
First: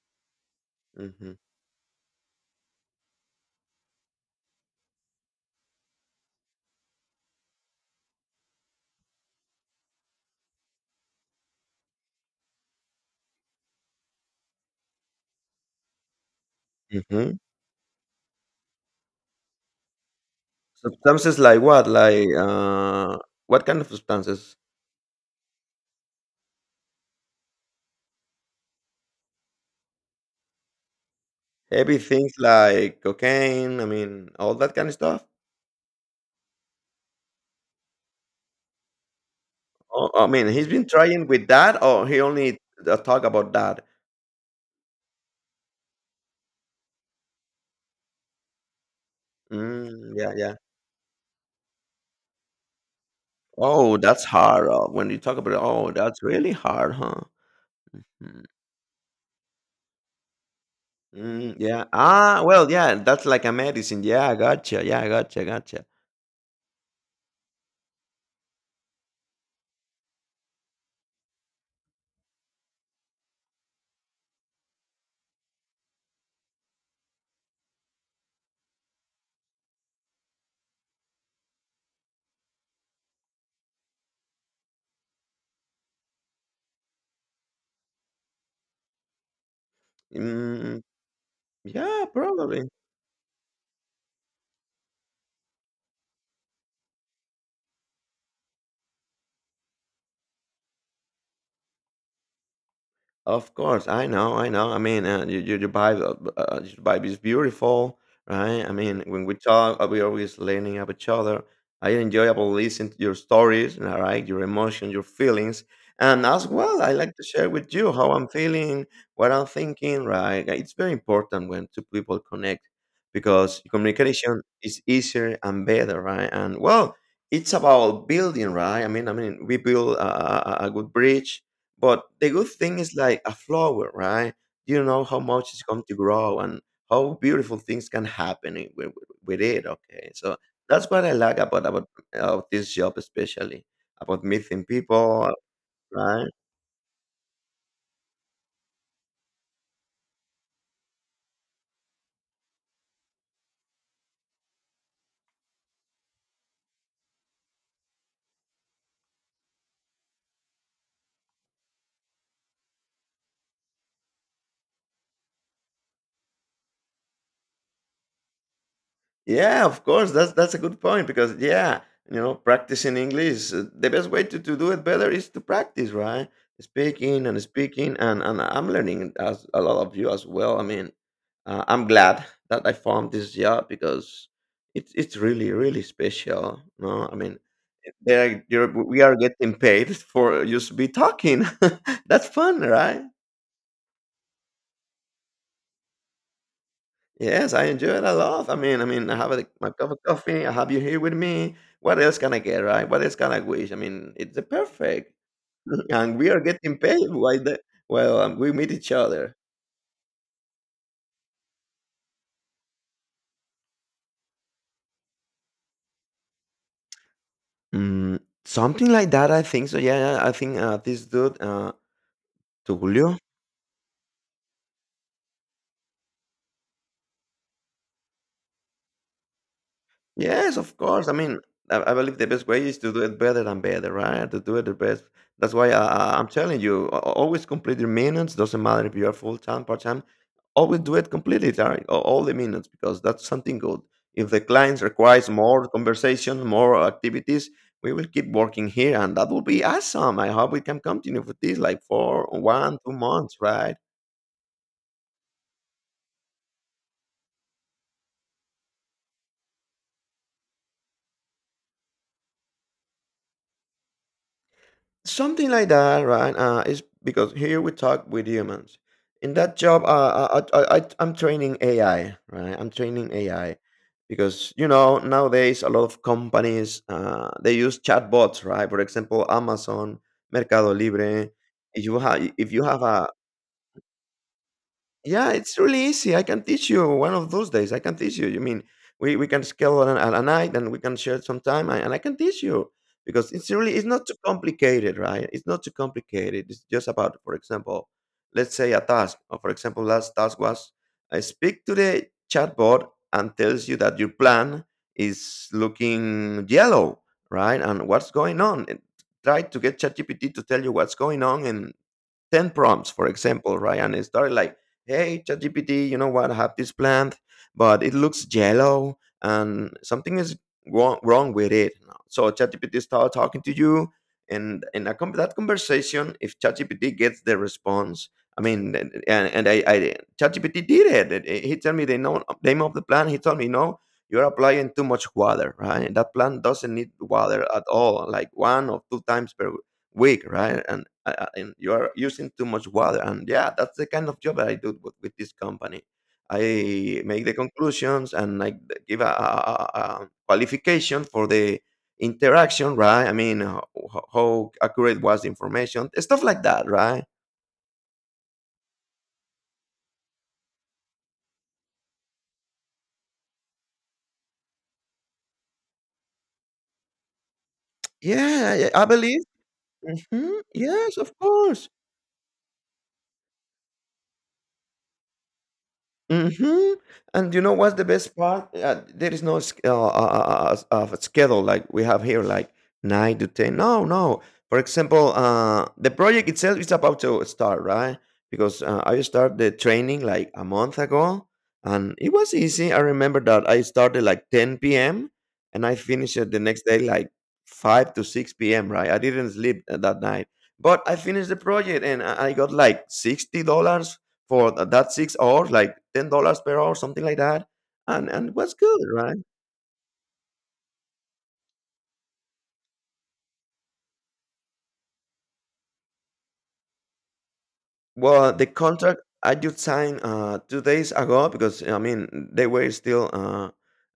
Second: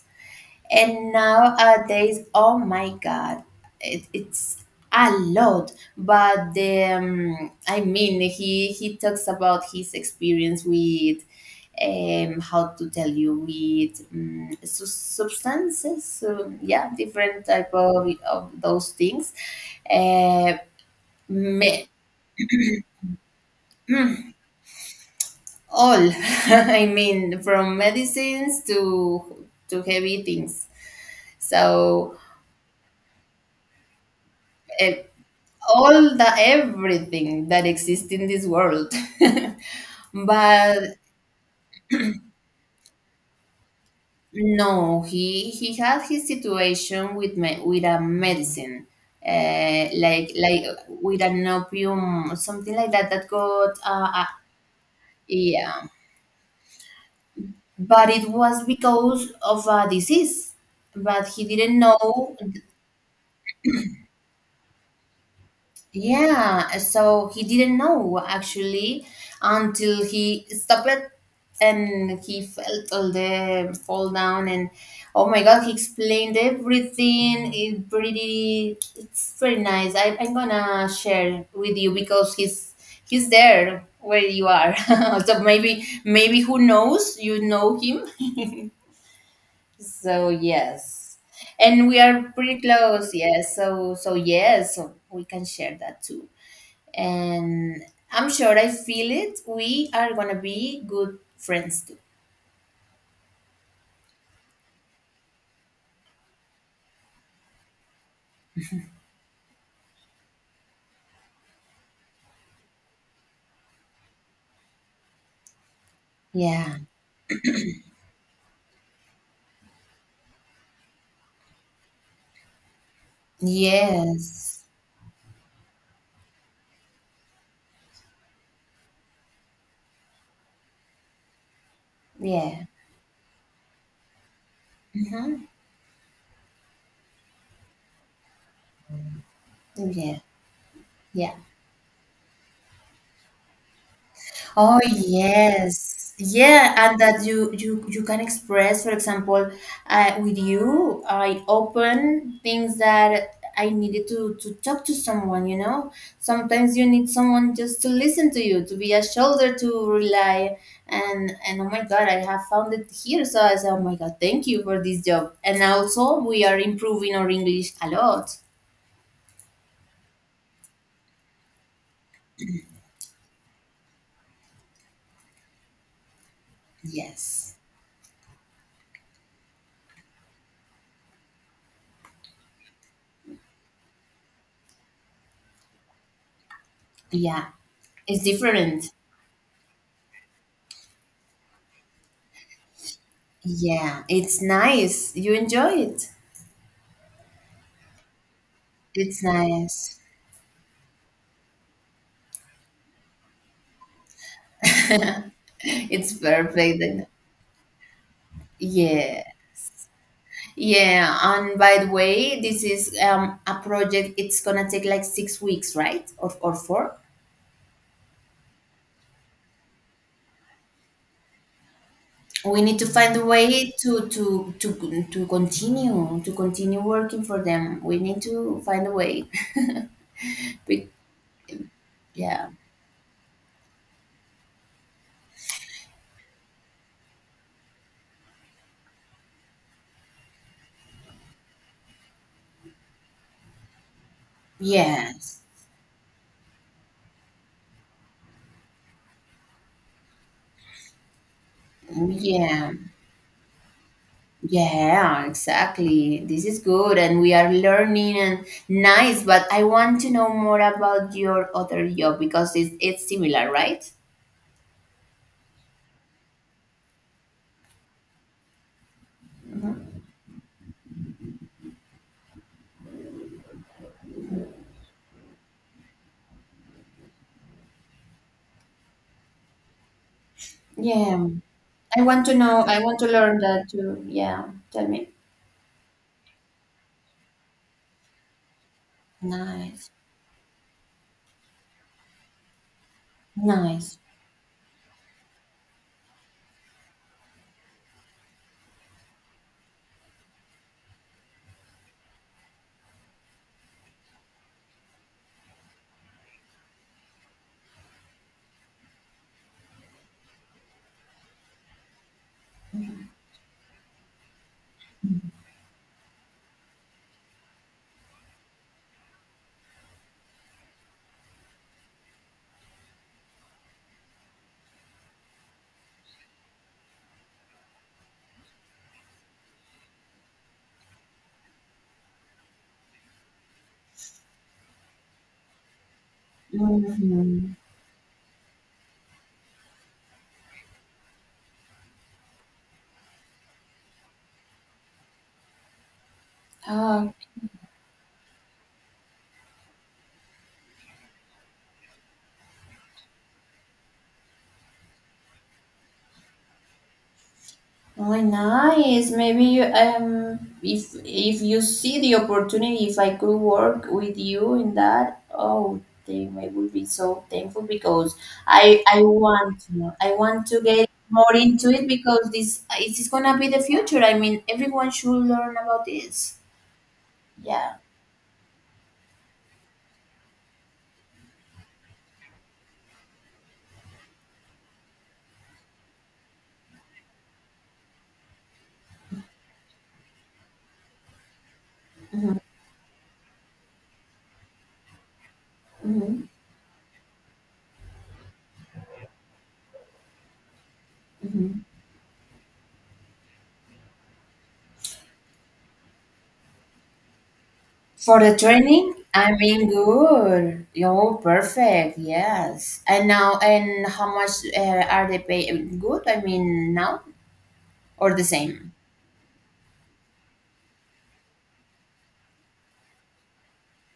And
mhm,
nowadays, oh my God, it, it's a lot. But the, um, I mean, he he talks about his experience with um, how to tell you with um, su- substances, so, yeah,
mhm.
different type of, of those things. Uh,
Substances like what?
me-
Like, uh, what kind of substances?
all, *laughs* I mean, from medicines to to heavy things.
Heavy
So
things like cocaine. I mean, all that kind
uh,
of stuff.
all the everything that exists in this world. *laughs*
Oh, I mean, he's been
But
trying with that, or he only uh, talk about that.
no, he he had his situation with me, with a medicine, uh,
Mm,
like
yeah, yeah.
like with an opium, something like that that got
Oh,
uh, uh,
that's hard. Uh, when you talk about it,
yeah.
oh, that's really hard, huh?
But it
Mm,
was because of a disease, but he
mm,
didn't
yeah.
know.
Ah, well, yeah. That's like a medicine. Yeah, I gotcha. Yeah, I gotcha. Gotcha.
Yeah, so he didn't know actually until he stopped it and he felt all the fall down and oh my God, he explained everything. It pretty, it's very nice. I, I'm gonna share with you because he's he's there where you are. *laughs* So maybe maybe who knows? You know him. So
Mm,
yes, and we
yeah,
are pretty
probably.
close. Yes, so so yes, so we can share that too and I'm sure I feel it. We are gonna be good friends too.
Of course, I know, I know. I mean, uh, you you you buy the uh, your vibe is beautiful, right? I mean, when we talk, uh, we always learning about each other. I enjoyable listen to your stories, all right? Your emotions, your feelings, and as
Yeah.
well, I like to share with you how I'm feeling, what I'm thinking, right? Uh, It's very important when two people connect because communication
Yes.
is easier and better, right? And well, it's about building, right? I mean, I mean, we build a, a, a a good bridge, but the good
Yeah.
thing is like a flower, right? You don't know how
Hmm.
much it's going to grow and how beautiful things can happen i- with, with it. Okay,
Yeah.
so that's what I
Yeah.
like about about, about this job, especially about meeting
Oh
people,
yes,
right?
yeah, and that you you you can express, for example, uh, with you, I open things that I needed to to talk to someone. You know, sometimes you need someone just to listen to you, to be a shoulder to rely. And and oh my God, I have found it here. So I said, oh my God, thank you for this job. And also, we are improving our English a lot.
Yeah, of course. That's that's a good point because yeah, you know, practicing English, uh, the best way to, to do it better is to practice, right? Speaking and
Yes,
speaking, and and I'm learning as a lot of you as well. I mean, uh, I'm glad that I found this job because it's it's really really special. No, I mean,
yeah, it's
there you're,
different.
we are getting paid *laughs* for just be talking. *laughs* That's fun, right?
Yeah, it's nice. You enjoy it.
Yes, I enjoy it a lot. I mean I mean, I
It's
have, like, my cup
nice.
of coffee, I have you here with me. What else can I get, right? What else can I wish? I mean, it's the perfect, *laughs*
It's
and we are getting
perfect.
paid. Why the Well, um, we meet each
Yeah.
other.
Yeah. And by the way, this is um, a project, it's gonna take like six weeks, right? Or, or four?
Mm, something like that, I think so, yeah, yeah, I think, uh, this dude, uh,
We need to find
Tulio.
a way to to to to continue to continue working for them. We need to find a way.
Yes,
*laughs*
of
Be-
course. I mean, I, I believe the best
yeah.
way is to do it better than better, right? To do it the best. That's why I, I- I'm telling you, a- a- always complete your minutes. Doesn't matter if you're full time, part time. Always do it completely, right? A- All the minutes because that's something good. If the clients requires
Yes.
more conversation, more activities, we will keep working here, and that will be awesome. I hope we can continue with this like for
Yeah.
one, two months, right?
Yeah, exactly. This is good, and we are learning and nice. But I want to know more about your other job because it's, it's similar, right?
Something like that, right? Uh, is because here we talk with humans. In that job, uh,
Mhm.
uh, I, I, I, I'm training A I, right? I'm training A I because you know nowadays a lot of companies uh, they use chatbots, right? For example, Amazon, Mercado
Yeah,
Libre. If you
I
have
want to
if
know.
you
I
have
want to
a
learn that too. Yeah, tell me.
Yeah, it's really easy. I can teach you one of those days. I can teach you. You mean we, we can schedule
Nice,
an, a, a night and we can share some time and, and I can teach you because it's really it's
nice.
not too complicated, right? It's not too complicated. It's just about, for example, let's say a task. Or for example, last task was I speak to the chatbot and tells you that your plan is looking yellow, right? And what's going on? And try to get ChatGPT to tell you what's going on and ten prompts, for example, right? And it started like, hey, ChatGPT, you know what? I have this plant, but it looks yellow and something is wrong, wrong with it. So ChatGPT started talking to you. And in a, con- that conversation, if ChatGPT gets the response, I mean, and, and I, I, ChatGPT did it. He told me the no- name of the plant. He told me, no, you're applying too much water, right? And that plant doesn't need water
Hmm.
at all, like one or two times per Weak, right? And uh, uh, and you are using too much water. And yeah, that's the kind of job that I do with, with this company. I make the conclusions and I give a, a, a a qualification for the interaction, right? I mean, how, how accurate was the information, stuff like that, right?
Oh, nice. Maybe you, um, if if you see the opportunity, if I could work with you in that, oh, then I would be so thankful because
Yeah, I
I
I
I
believe.
want to I
Hmm.
want to get
Yes, of
more
course.
into it because this it is gonna be the future. I mean, everyone should learn about this.
Mhm. And you know
Yeah.
what's the best part? Uh, there is no s- uh, uh, uh, uh, uh, schedule like we have here, like nine to ten. No, no. For example, uh, the project itself is about to start, right? Because uh, I started the training like a month ago, and it was
Hmm.
easy. I remember that I started like ten p m and I finished
Hmm.
it the next day like five to six p m. Right? I didn't sleep uh, that night, but I finished the
Hmm.
project and I I got like sixty dollars for th that six hours, like ten dollars per hour, something like that, and
For
and
the
was good,
training,
right?
I mean, good. You're perfect. Yes. And now, and how much uh, are they pay? Good. I mean, now or the
Well, the
same?
contract I just signed uh, two days ago because, I mean, they were still uh,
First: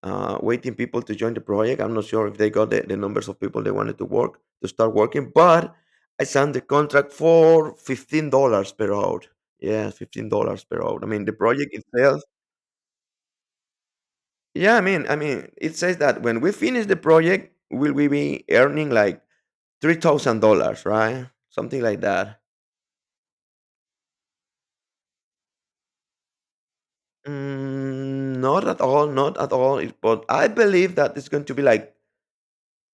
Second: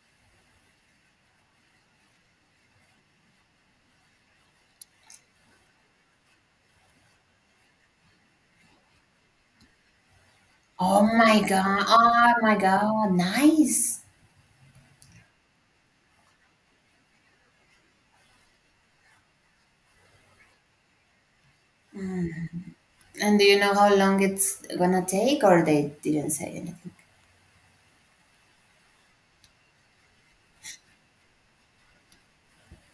uh, waiting people to join the project. I'm not sure if they got the, the numbers of people they wanted to work, to start working, but I signed the contract for fifteen dollars per hour. Yeah, fifteen dollars per hour.
Oh
I mean, the
my
project
God.
itself
Oh my God. Nice.
yeah, I mean, I mean, it says that when we finish the project, will we be earning like three thousand dollars right? Something like that.
And do you know how long it's gonna take, or they didn't say anything?
Mm, not at all, not at all. It, but I believe that it's going to be like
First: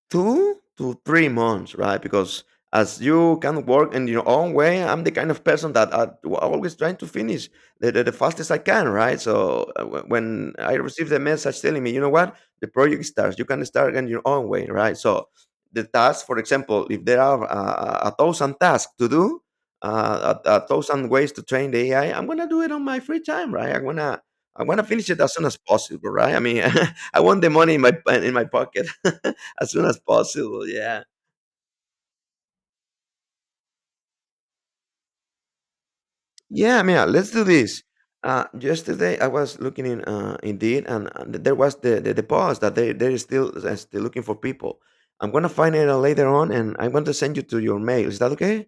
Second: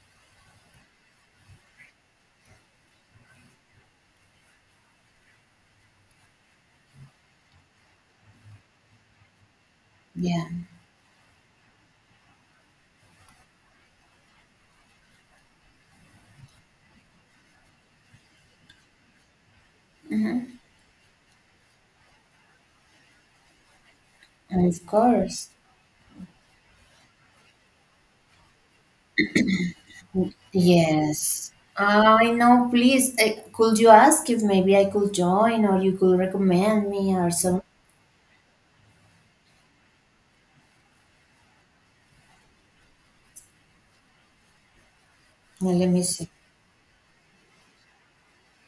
two to three months, right? Because as you can work in your own way, I'm the kind of person that I w- always trying to finish the, the, the fastest I can, right? So uh, wh-
Yeah.
when I receive the message telling me, you know what, the project starts, you can start in your own way, right? So the task, for example, if there are uh, a thousand tasks to do, uh, a, a thousand ways to train the A I, I'm gonna do it on my free time, right? I'm gonna I'm gonna
Of
finish it as soon
course.
as possible, right? I mean, *laughs* I want the money in my in my pocket. *laughs* As soon as possible, yeah.
Yes. I know. Please, uh, could you ask if maybe I could join, or you could
Yeah,
recommend
man,
me, or
let's do
some?
this. Uh, yesterday I was looking in uh, Indeed, and, and there was the, the the post that they they're still uh, still looking for people. I'm gonna find
Let
it out
me see.
later on, and I'm going to send you to your mail. Is that okay?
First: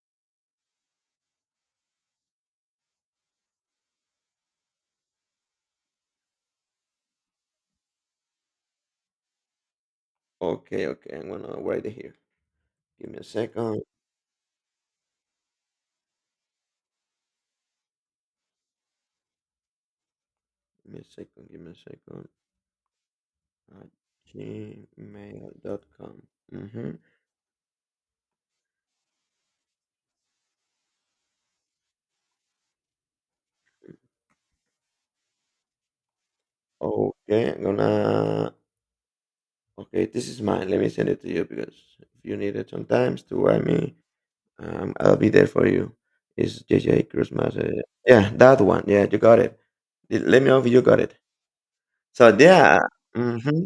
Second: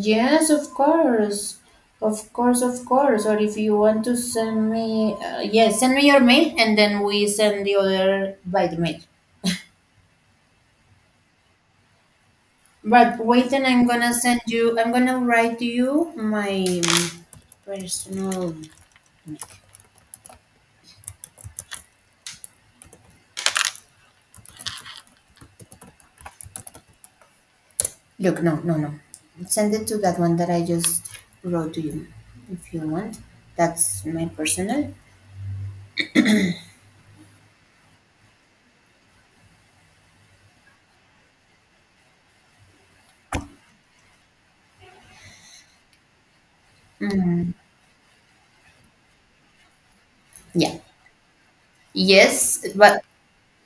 Yes, of course. Of course, of course. Or if you want to send me, uh, yes, send me your mail and then we send the other by the mail.
Okay, okay. I'm gonna write it here. Give
But
me a
wait, and
second.
I'm gonna send you, I'm gonna write you my personal.
Give me a second. Give me a second. At gmail dot com. Mm-hmm.
Look, no, no, no. Send it to that one that I just wrote to you if you want. That's my personal.
Okay, I'm gonna. Okay, this is mine. Let me send it to you because if you need it sometimes to write me. Um, I'll be there for you. Is J J
Mm,
Christmas? Uh, yeah, that one. Yeah, you got it. Let let me know if
yeah.
you got it. So
Yes,
yeah.
but
hmm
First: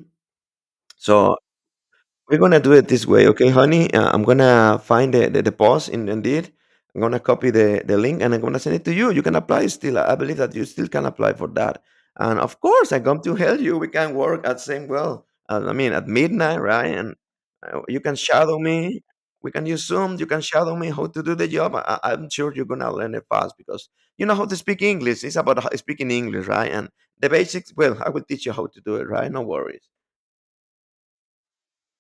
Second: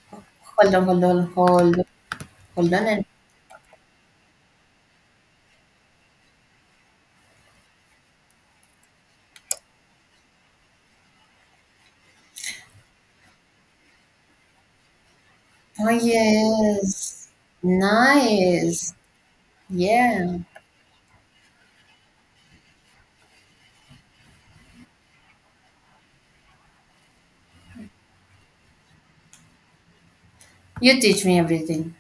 hold on, hold on,
So
hold on,
we're gonna
hold
do
on.
it
And
this way, okay, honey? Uh, I'm gonna find the, the, the post in Indeed. I'm gonna copy the, the link and I'm gonna send it to you. You can apply still. I I believe that you still can apply for that. And of course, I come to help you. We can work at same well. uh, I
oh,
mean, at midnight, right? And
yes.
uh, you can shadow
Nice.
me. We can use Zoom. You
Yeah.
can shadow me how to do the job. I, I- I'm sure you're gonna learn it fast because you know how to speak English. It's about how- speaking English, right? And the basics. Well, I will teach you how to do it, right? No worries.
You teach me everything,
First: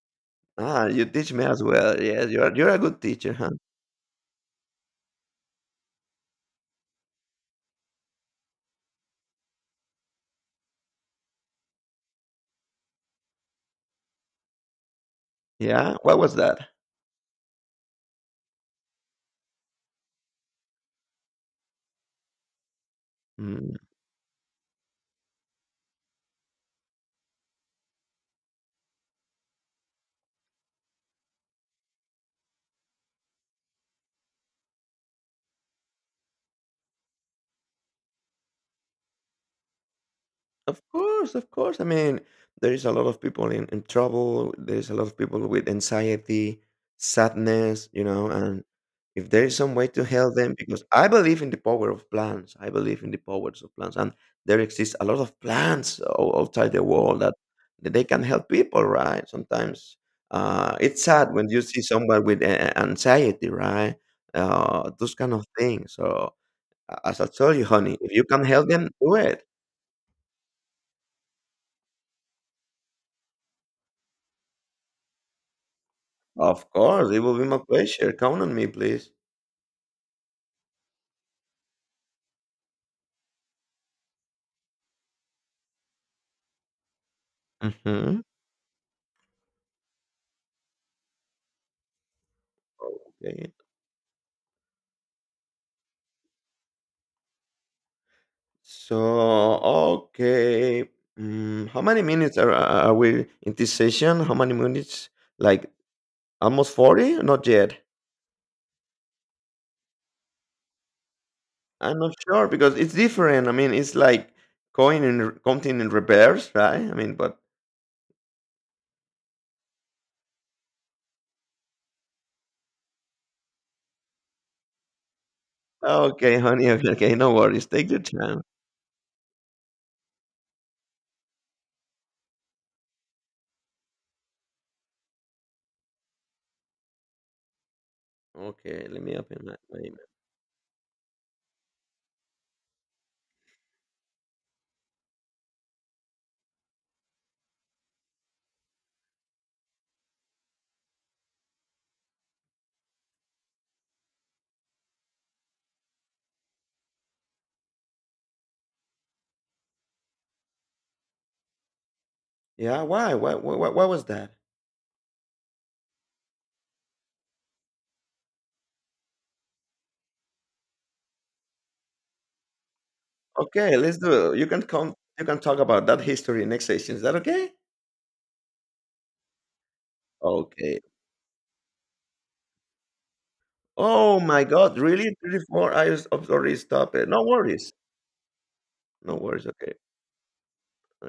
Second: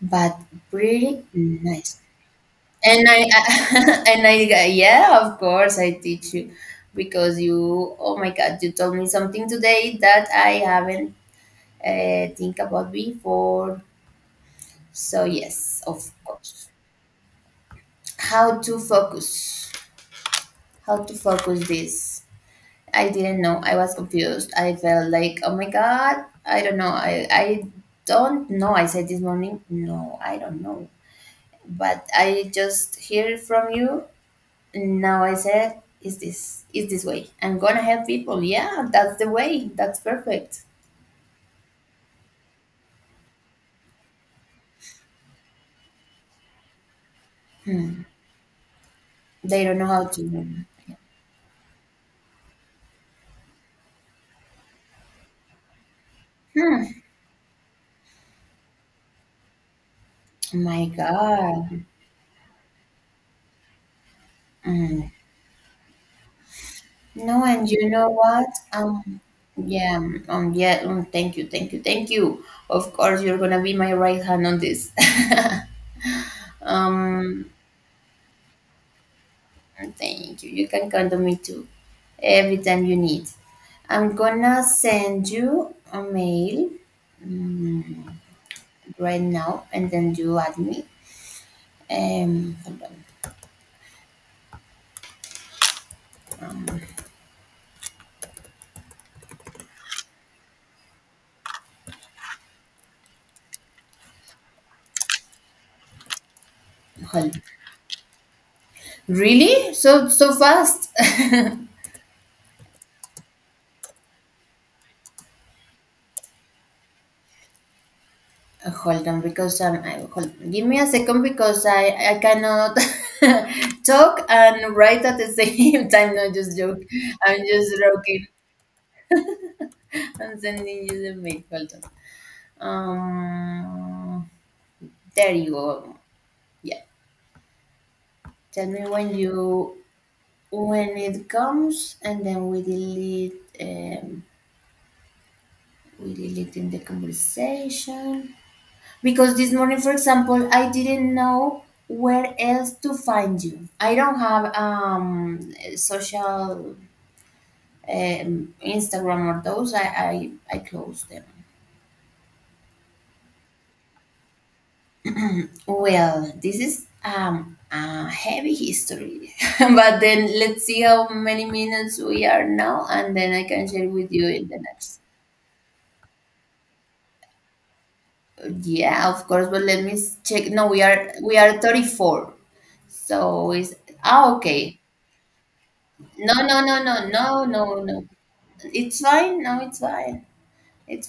but
Ah, you
pretty
teach me as well.
nice.
Yes, you're you're a good
And
teacher, huh?
I, *laughs* and I, yeah, of course I teach you because you, oh my God, you told me something today that I haven't uh, think about before. So yes,
Yeah?
of
What was
course.
that?
How to focus? How to focus this? I didn't know. I
Mhm.
was confused. I felt like, oh my God, I don't know. I I don't know. I said this morning, no, I don't know. But I just hear it from you. And now I said, is this is this way? I'm gonna help people. Yeah, that's the way. That's perfect.
Of course, of course. I mean, there is a lot of people in, in trouble. There's a lot of people with anxiety, sadness, you
Hmm.
know, and if there is
They
some
don't know
way to
how
help them,
to.
because I believe in the power of plants. I believe in the powers of plants. And there exists a lot of plants o- outside the
Hmm.
world that, that they can help people, right? Sometimes uh,
My
it's sad when you see
God.
someone with uh, anxiety, right? Uh,
Hmm.
those kind of things. So, a- as I
No,
told you,
and you
honey,
know
if you can
what?
help them, do
Um,
it.
yeah, um, um, yeah, um, thank you, thank you, thank you. Of course, you're gonna be my right hand on this. *laughs*
Of course, it will be
um,
my pleasure. Count on me, please.
Thank you. You can count on me too, every time you need. I'm gonna send you a mail um,
Mhm.
right now, and then you add me. Um, hold on,
Okay. So, okay. Mm, how many minutes are, are we in this session? How many minutes? Like almost forty?
hold.
Not yet.
Really? So so fast? *laughs*
I'm not sure because it's different. I mean, it's like coin in re- counting in reverse, right? I mean, but
Uh, Hold on, because um, I, hold, give me a second because I I cannot *laughs* talk and write at the same *laughs* time. No,
okay,
just
honey. *laughs*
joke.
Okay, okay, no
I'm
worries.
just
Take your
joking.
time.
I'm sending you the mail. Hold on. Um, there you go. Yeah. Tell me
Okay, let
when
me open my,
you
my email.
when it comes, and then we delete. Um, we delete in the conversation. Because this morning, for example, I didn't know where else to find you. I don't have um social um, Instagram or those. I I, I close them.
Yeah, why? Why? Why? Why why was that?
*clears throat* Well, this is um a heavy history, *laughs* but then let's see how many minutes we are now, and then I can
Okay,
share
let's
with you
do it.
in
You
the
can come.
next.
You can talk about that history next session. Is that okay?
Yeah, of course, but let me s- check. No,
Okay.
we are we are thirty-four. So is
Oh
ah
my God!
okay.
Really, thirty-four hours of
No,
story.
no, no, no,
Stop it. No
no,
worries.
no, no. It's
No
fine.
worries.
No,
Okay.
it's fine. It's